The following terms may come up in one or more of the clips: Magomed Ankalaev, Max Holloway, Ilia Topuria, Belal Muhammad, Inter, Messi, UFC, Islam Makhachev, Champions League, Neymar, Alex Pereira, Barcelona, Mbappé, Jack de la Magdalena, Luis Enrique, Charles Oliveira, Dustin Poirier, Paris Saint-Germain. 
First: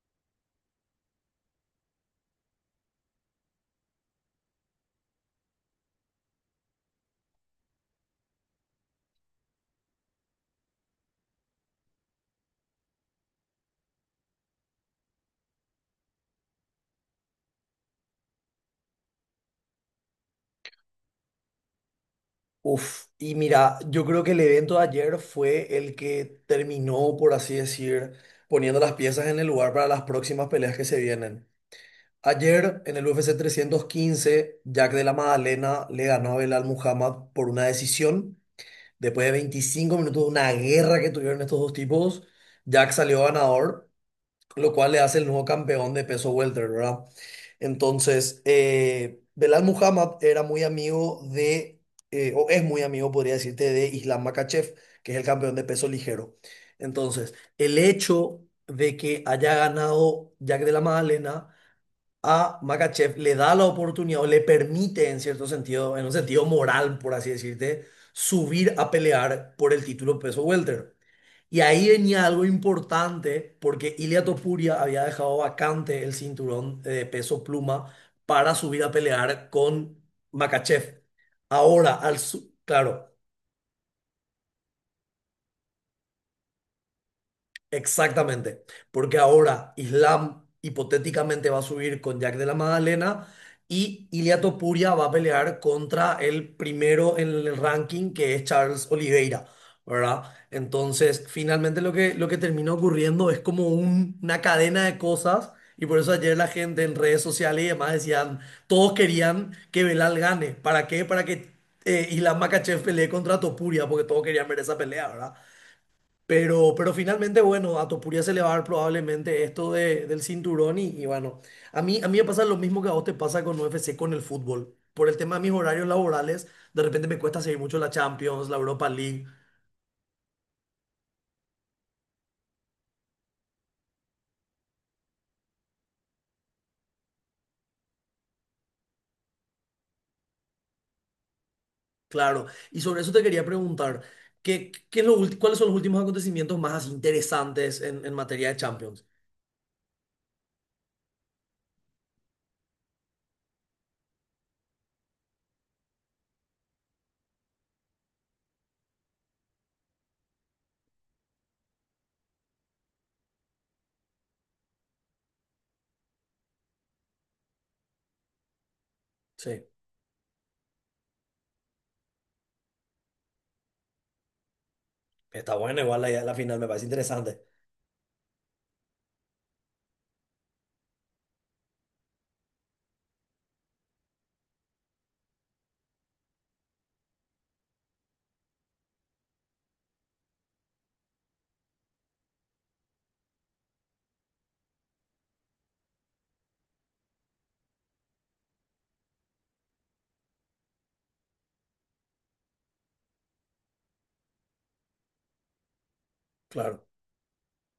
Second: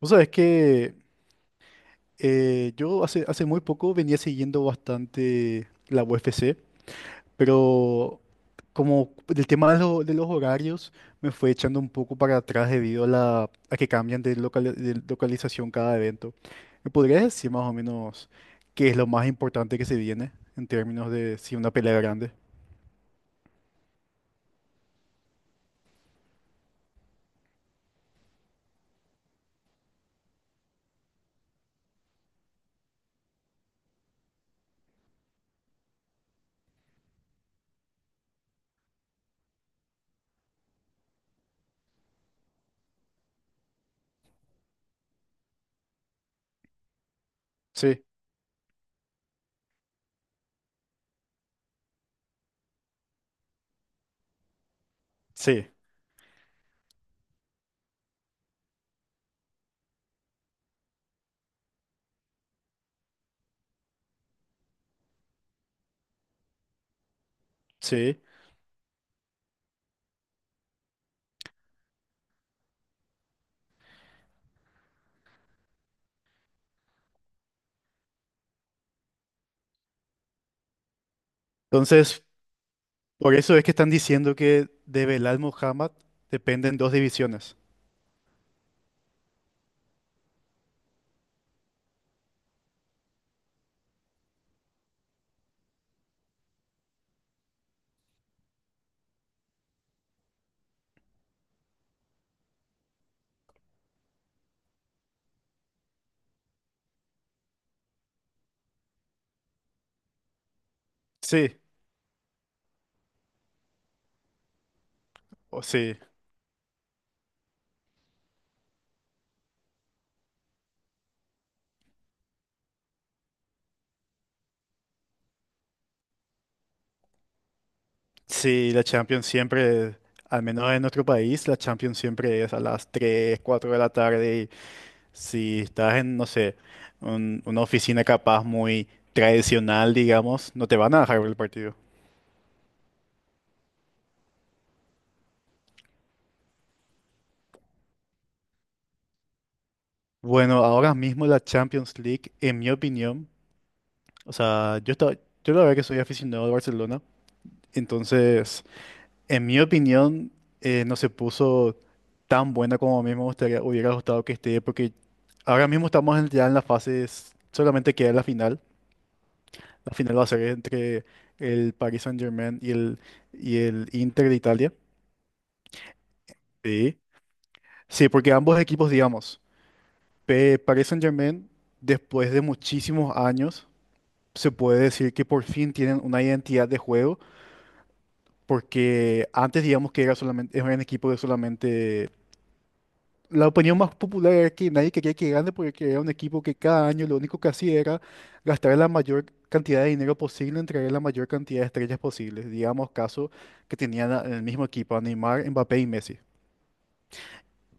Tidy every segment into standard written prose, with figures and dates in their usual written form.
Vos sabés que yo hace muy poco venía siguiendo bastante la UFC, pero como el tema de los horarios me fue echando un poco para atrás debido a que cambian de local de localización cada evento. ¿Me podrías decir más o menos qué es lo más importante que se viene en términos de si una pelea grande? Uf, y mira, yo creo que el evento de ayer fue el que terminó, por así decir, poniendo las piezas en el lugar para las próximas peleas que se vienen. Ayer, en el UFC 315, Jack de la Magdalena le ganó a Belal Muhammad por una decisión. Después de 25 minutos de una guerra que tuvieron estos dos tipos, Jack salió ganador lo cual le hace el nuevo campeón de peso welter, ¿verdad? Sí, Entonces, Belal Muhammad era muy amigo de, o es muy amigo, podría decirte, de Islam Makhachev, que es el campeón de sí, peso ligero. Entonces, el hecho de que haya ganado Jack de la Magdalena a Makachev le da la oportunidad o le permite, en cierto sentido, en un sentido moral, por así decirte, sí. subir a pelear por el título peso welter. Y ahí venía algo importante porque Ilia Topuria había dejado vacante el cinturón de peso pluma para subir a pelear con Makachev. Ahora, Entonces, claro. por eso es que están diciendo que de Belal Muhammad dependen dos divisiones. Exactamente, porque ahora Islam hipotéticamente va a subir con Jack de la Magdalena y Ilia Topuria va a pelear contra el primero en el ranking que es Charles Oliveira, ¿verdad? Entonces, finalmente lo que termina ocurriendo es como una cadena de cosas y por eso ayer la gente en redes sociales y demás decían, todos querían que Belal gane. ¿Para qué? Para que Sí, Islam Makhachev pelee contra Topuria, porque todos querían ver esa pelea, ¿verdad? o sí. Pero finalmente, bueno, a Topuria se le va a dar probablemente esto del cinturón y bueno, a mí me pasa lo mismo que a vos te pasa con UFC, con el fútbol. Por el tema de mis horarios laborales, de repente me cuesta seguir mucho la Champions, la Sí, la Europa League, Champions siempre, al menos en nuestro país, la Champions siempre es a las 3, 4 de la tarde y si estás en, no sé, una oficina capaz muy tradicional, digamos, no te van a dejar ver el partido. claro. Y sobre eso te quería preguntar, ¿qué es cuáles son los últimos acontecimientos más así interesantes en materia de Champions? Bueno, ahora mismo la Champions League, en mi opinión, o sea, yo la verdad que soy aficionado al Barcelona, entonces. En mi opinión, no se puso tan buena como a mí me gustaría, hubiera gustado que esté, porque ahora mismo ya en la fase, solamente queda la final. Sí, La final va a ser entre el Paris Saint-Germain y el Inter de Italia. está bueno, igual la final me parece Sí. interesante. Sí, porque ambos equipos, digamos, Paris Saint-Germain, después de muchísimos años, se puede decir que por fin tienen una identidad de juego, porque antes, digamos, que era solamente, era un equipo que solamente la opinión más popular era que nadie quería que gane porque era un equipo que cada año lo único que hacía era gastar la mayor cantidad de dinero posible en traer la mayor cantidad de estrellas posibles. Digamos, caso que tenían el mismo equipo a Neymar, Mbappé y Messi. Claro,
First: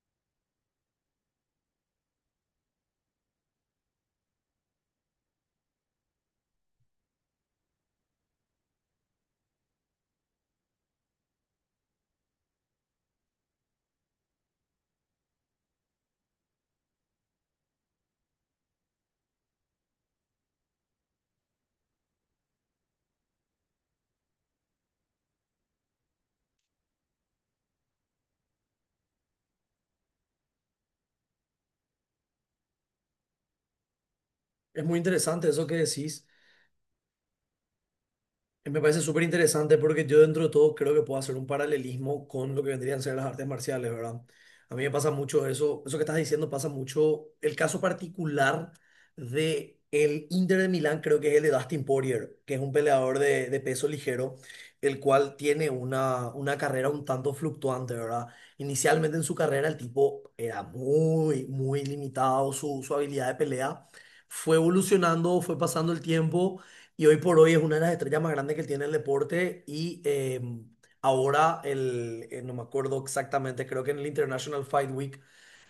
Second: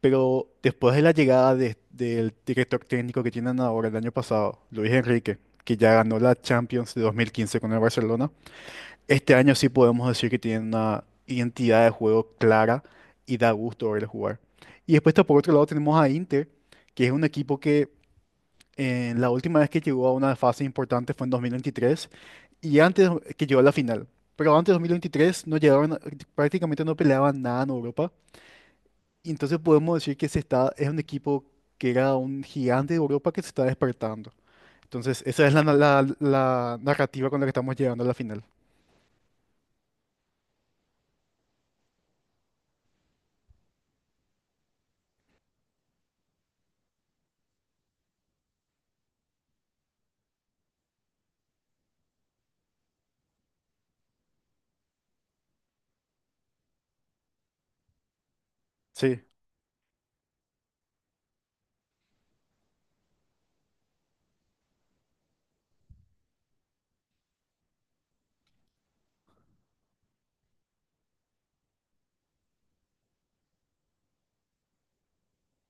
Pero después de la llegada del director técnico que tienen ahora el año pasado, Luis Enrique, que ya ganó la Champions de 2015 con el Barcelona, este año sí podemos decir que tiene una identidad de juego clara y da gusto verle jugar. Y después está por otro lado tenemos a Inter, que es un equipo que la última vez que llegó a una fase importante fue en 2023 y antes que llegó a la final. Pero antes de 2023 no llegaron, prácticamente no peleaban nada en Europa. Y entonces podemos decir que se está, es un equipo que era un gigante de Europa que se está despertando. es muy Entonces esa interesante es la, eso que la decís. la narrativa con la que estamos llegando a la final. Me parece súper interesante porque yo dentro de todo creo que puedo hacer un paralelismo con lo que vendrían a ser las artes marciales, ¿verdad? A mí me pasa mucho eso, eso que estás diciendo pasa mucho. El caso particular de el Inter de Milán creo que es el de Dustin Poirier, que es un peleador de peso ligero, el cual tiene una carrera un tanto fluctuante, ¿verdad? Inicialmente en Sí, su carrera el tipo era muy limitado su habilidad de pelea. Fue evolucionando, fue pasando el tiempo y hoy por hoy es una de las estrellas más grandes que tiene el deporte y ahora, no me acuerdo exactamente, creo que en el International Fight Week,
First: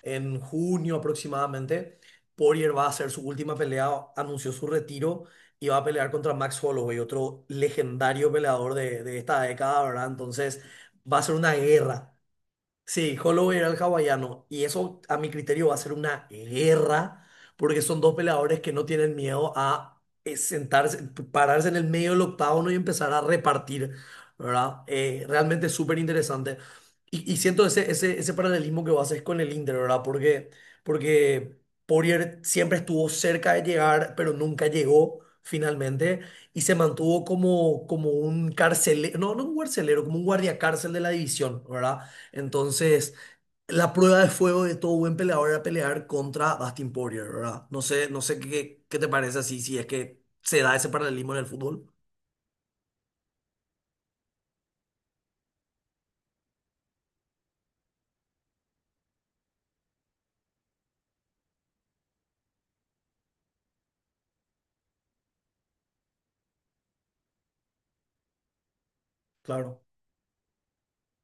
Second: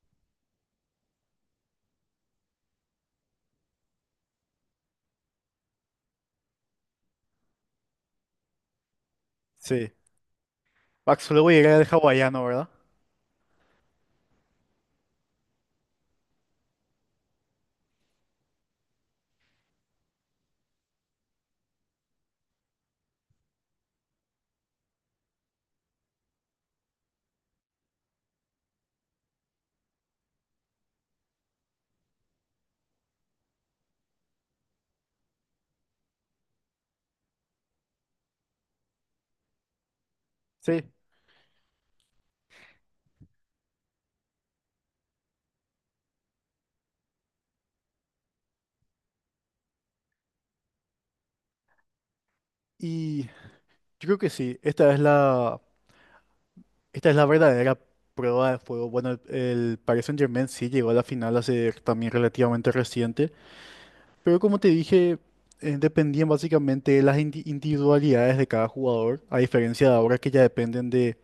en junio aproximadamente, Poirier va a hacer su última pelea, anunció su retiro y va a pelear contra Max Holloway, otro legendario peleador de esta década, sí. ¿verdad? Entonces va a Max ser una Holloway era el guerra. hawaiano, ¿verdad? Sí, Holloway era el hawaiano. Y eso, a mi criterio, va a ser una guerra, porque son dos peleadores que no tienen miedo a sentarse, pararse en el medio del octágono y empezar a repartir, ¿verdad? Realmente es súper interesante. Y siento ese paralelismo que vos haces con el Inter, ¿verdad? Porque Poirier siempre estuvo cerca de llegar, pero nunca llegó finalmente. Y se mantuvo como, como un carcelero, no, no un carcelero, como un Sí. guardiacárcel de la división, ¿verdad? Entonces, la prueba de fuego de todo buen peleador era pelear contra Dustin Poirier, ¿verdad? No sé qué, qué te parece así, si es que se da ese paralelismo en el fútbol. Y yo creo que sí, esta es la verdadera prueba de fuego. Bueno, el Paris Saint-Germain sí llegó a la final hace también relativamente reciente, pero como te dije, dependían básicamente de las individualidades de cada jugador, a Claro. diferencia de ahora que ya dependen de.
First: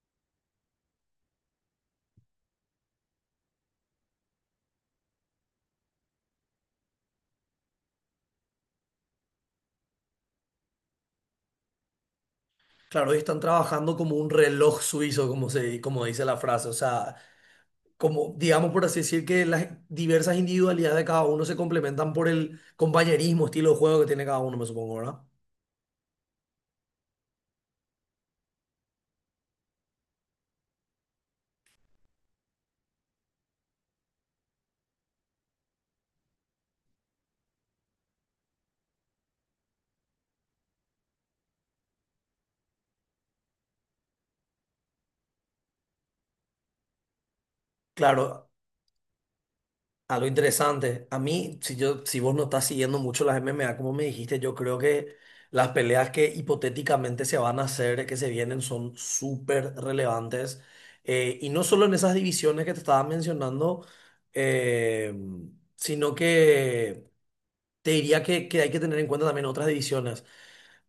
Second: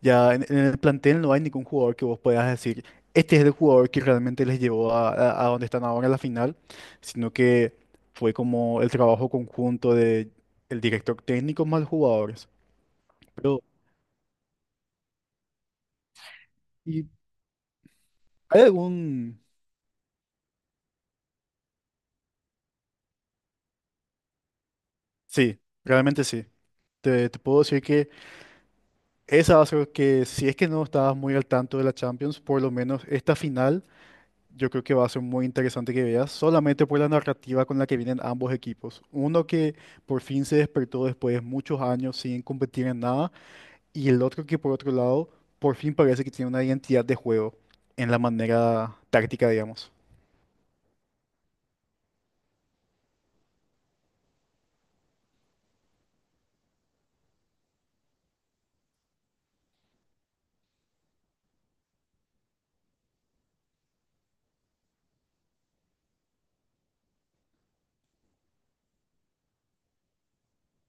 Ya en el plantel no hay ningún jugador que vos puedas decir, este es el jugador que realmente les llevó a donde están ahora en la final, sino que fue como el trabajo conjunto de el director técnico más los jugadores. Claro, y están Pero, trabajando como un reloj suizo, como se, como dice la frase. O ¿y sea, como, hay digamos por así decir, algún...? que las diversas individualidades de cada uno se complementan por el compañerismo, estilo de juego que tiene cada uno, me supongo, ¿verdad? Sí, realmente sí. Te puedo decir que esa va a ser que si es que no estabas muy al tanto de la Champions, por lo menos esta final. Yo creo que va a ser muy interesante que veas, solamente por la narrativa con la que vienen ambos equipos. Uno que por fin se despertó después de muchos años sin competir en nada, y el otro que por otro lado, por fin parece que tiene una identidad de juego en la Claro, manera táctica, digamos. algo interesante. A mí, si yo, si vos no estás siguiendo mucho las MMA, como me dijiste, yo creo que las peleas que hipotéticamente se van a hacer, que se vienen, son súper relevantes. Y no solo en esas divisiones que te estaba mencionando, eh, sino que te diría que hay que tener en cuenta también otras divisiones.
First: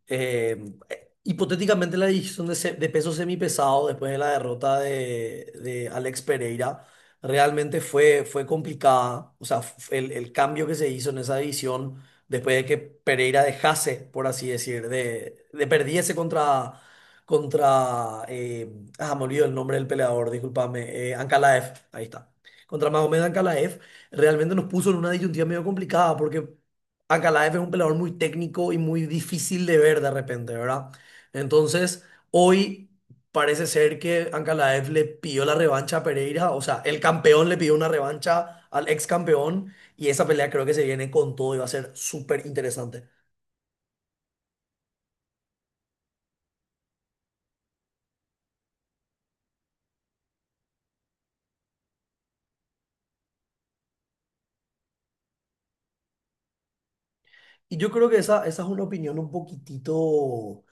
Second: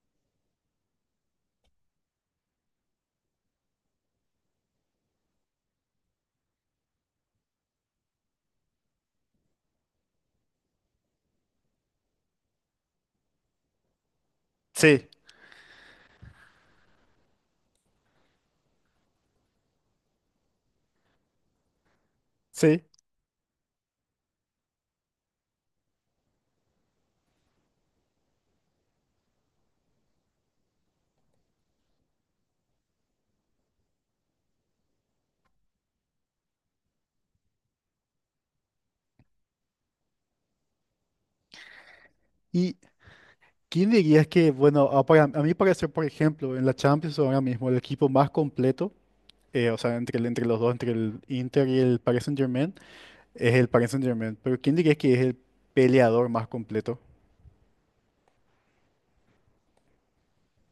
Eh, Hipotéticamente la división de peso semipesado después de la derrota de Alex Pereira realmente fue, fue complicada. O sea, el cambio que se hizo en esa división después de que Pereira dejase, por así decir, Sí, de perdiese contra, contra me olvido el nombre del peleador, discúlpame, Ankalaev, ahí está. sí. Contra Magomed Ankalaev, realmente nos puso en una disyuntiva medio complicada porque Ankalaev es un peleador muy técnico y muy difícil de ver de repente, ¿verdad? Entonces, hoy parece ser que Ankalaev le pidió la revancha a Pereira, o sea, el campeón le pidió una revancha al ex campeón y esa pelea creo que se viene con todo y va a ser súper ¿Y interesante. quién dirías que, bueno, a, para- a mi parecer, por ejemplo, en la Champions ahora mismo, el equipo más completo, o sea, entre los dos, entre el Inter y el Paris Saint-Germain, es el Paris Saint-Germain. Pero ¿quién dirías que es el peleador más completo? Y yo creo que esa es una opinión un poquitito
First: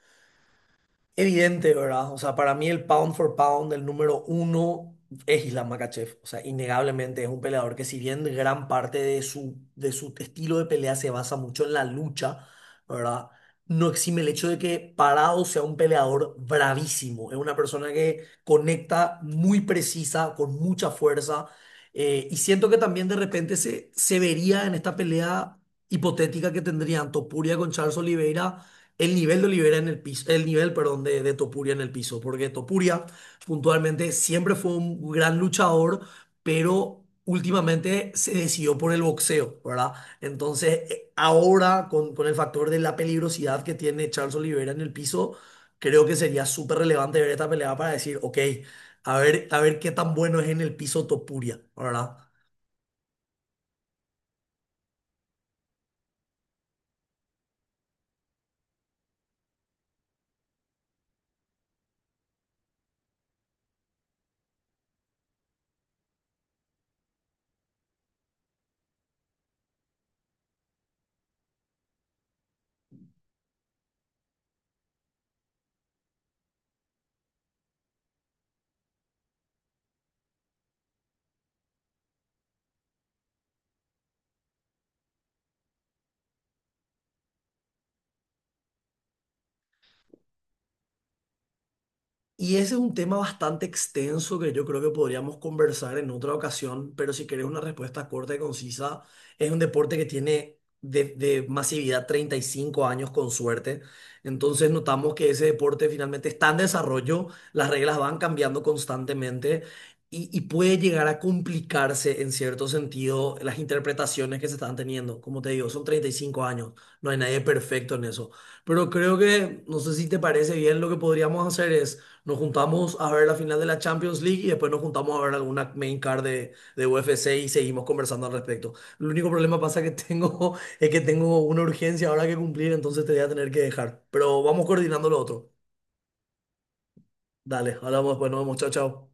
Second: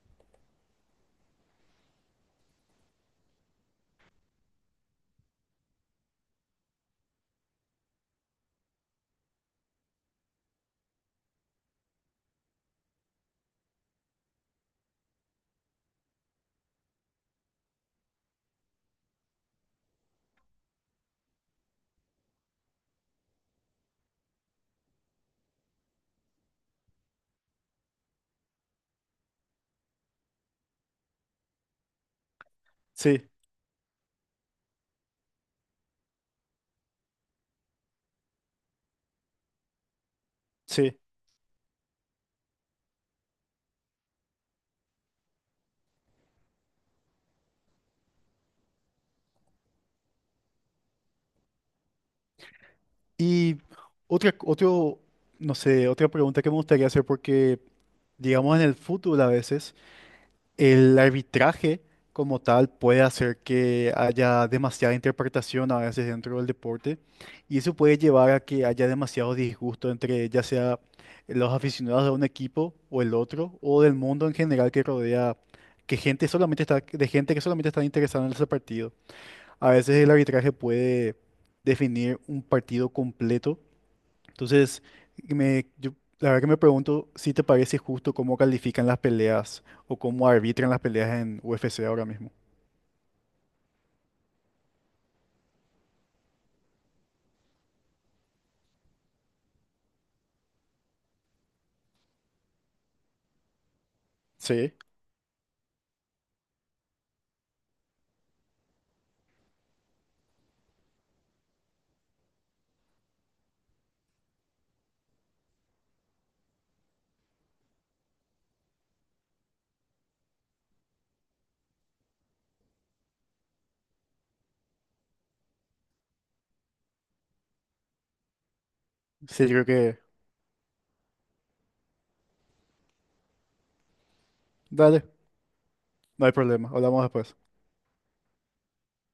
evidente, ¿verdad? O sea, para mí el pound for pound, el número uno, es Islam Makhachev. O sea, innegablemente es un peleador que si bien gran parte de su estilo de pelea se basa mucho en la lucha, ¿verdad? No exime el hecho de que Parado sea un peleador bravísimo. Es una persona que conecta muy precisa, con mucha fuerza. Y siento que también de repente se vería en esta pelea hipotética que tendrían Topuria con Charles Oliveira el nivel de Olivera en el piso, el nivel, perdón, de Topuria en el piso, porque Topuria Sí, puntualmente siempre fue un gran luchador, pero últimamente se decidió por el boxeo, ¿verdad? Entonces, sí. Ahora con el factor de la peligrosidad que tiene Charles Olivera en el piso, creo que sería súper relevante ver esta pelea para decir, ok, a ver qué tan bueno es en el piso Topuria, ¿verdad? Y otro, no sé, otra pregunta que me gustaría hacer porque, digamos, en el fútbol a veces el arbitraje como tal puede hacer que haya demasiada interpretación a veces dentro del deporte y eso puede llevar a que haya demasiado disgusto entre ya sea los aficionados de un equipo o el otro o del mundo en general que rodea, que gente solamente está, de gente que solamente está interesada en ese partido. A veces el arbitraje puede definir un partido completo. Entonces, me- yo, la verdad que me pregunto si te parece justo cómo califican las peleas o cómo arbitran las peleas en UFC ahora mismo. Y ese es un tema bastante extenso que yo creo que podríamos conversar en otra ocasión, pero si querés una respuesta corta y concisa, es un deporte que tiene de masividad 35 años con suerte. Entonces Sí, notamos que ese deporte finalmente está en desarrollo, las reglas van cambiando constantemente y puede llegar a complicarse en cierto sentido las interpretaciones que se están teniendo. Como te digo, son 35 años, no hay nadie perfecto en eso. Pero creo que, no sé si te parece bien, lo que podríamos hacer es... Nos juntamos a ver la final de la Champions League y después nos juntamos a ver alguna main card de UFC y seguimos conversando al respecto. El único sí, problema yo creo pasa que que... tengo es que tengo una urgencia ahora que cumplir, entonces te voy a tener que dejar. Pero vamos Dale, coordinando lo otro. no hay problema. Hablamos después. Dale, hablamos después, nos vemos, chao, chao.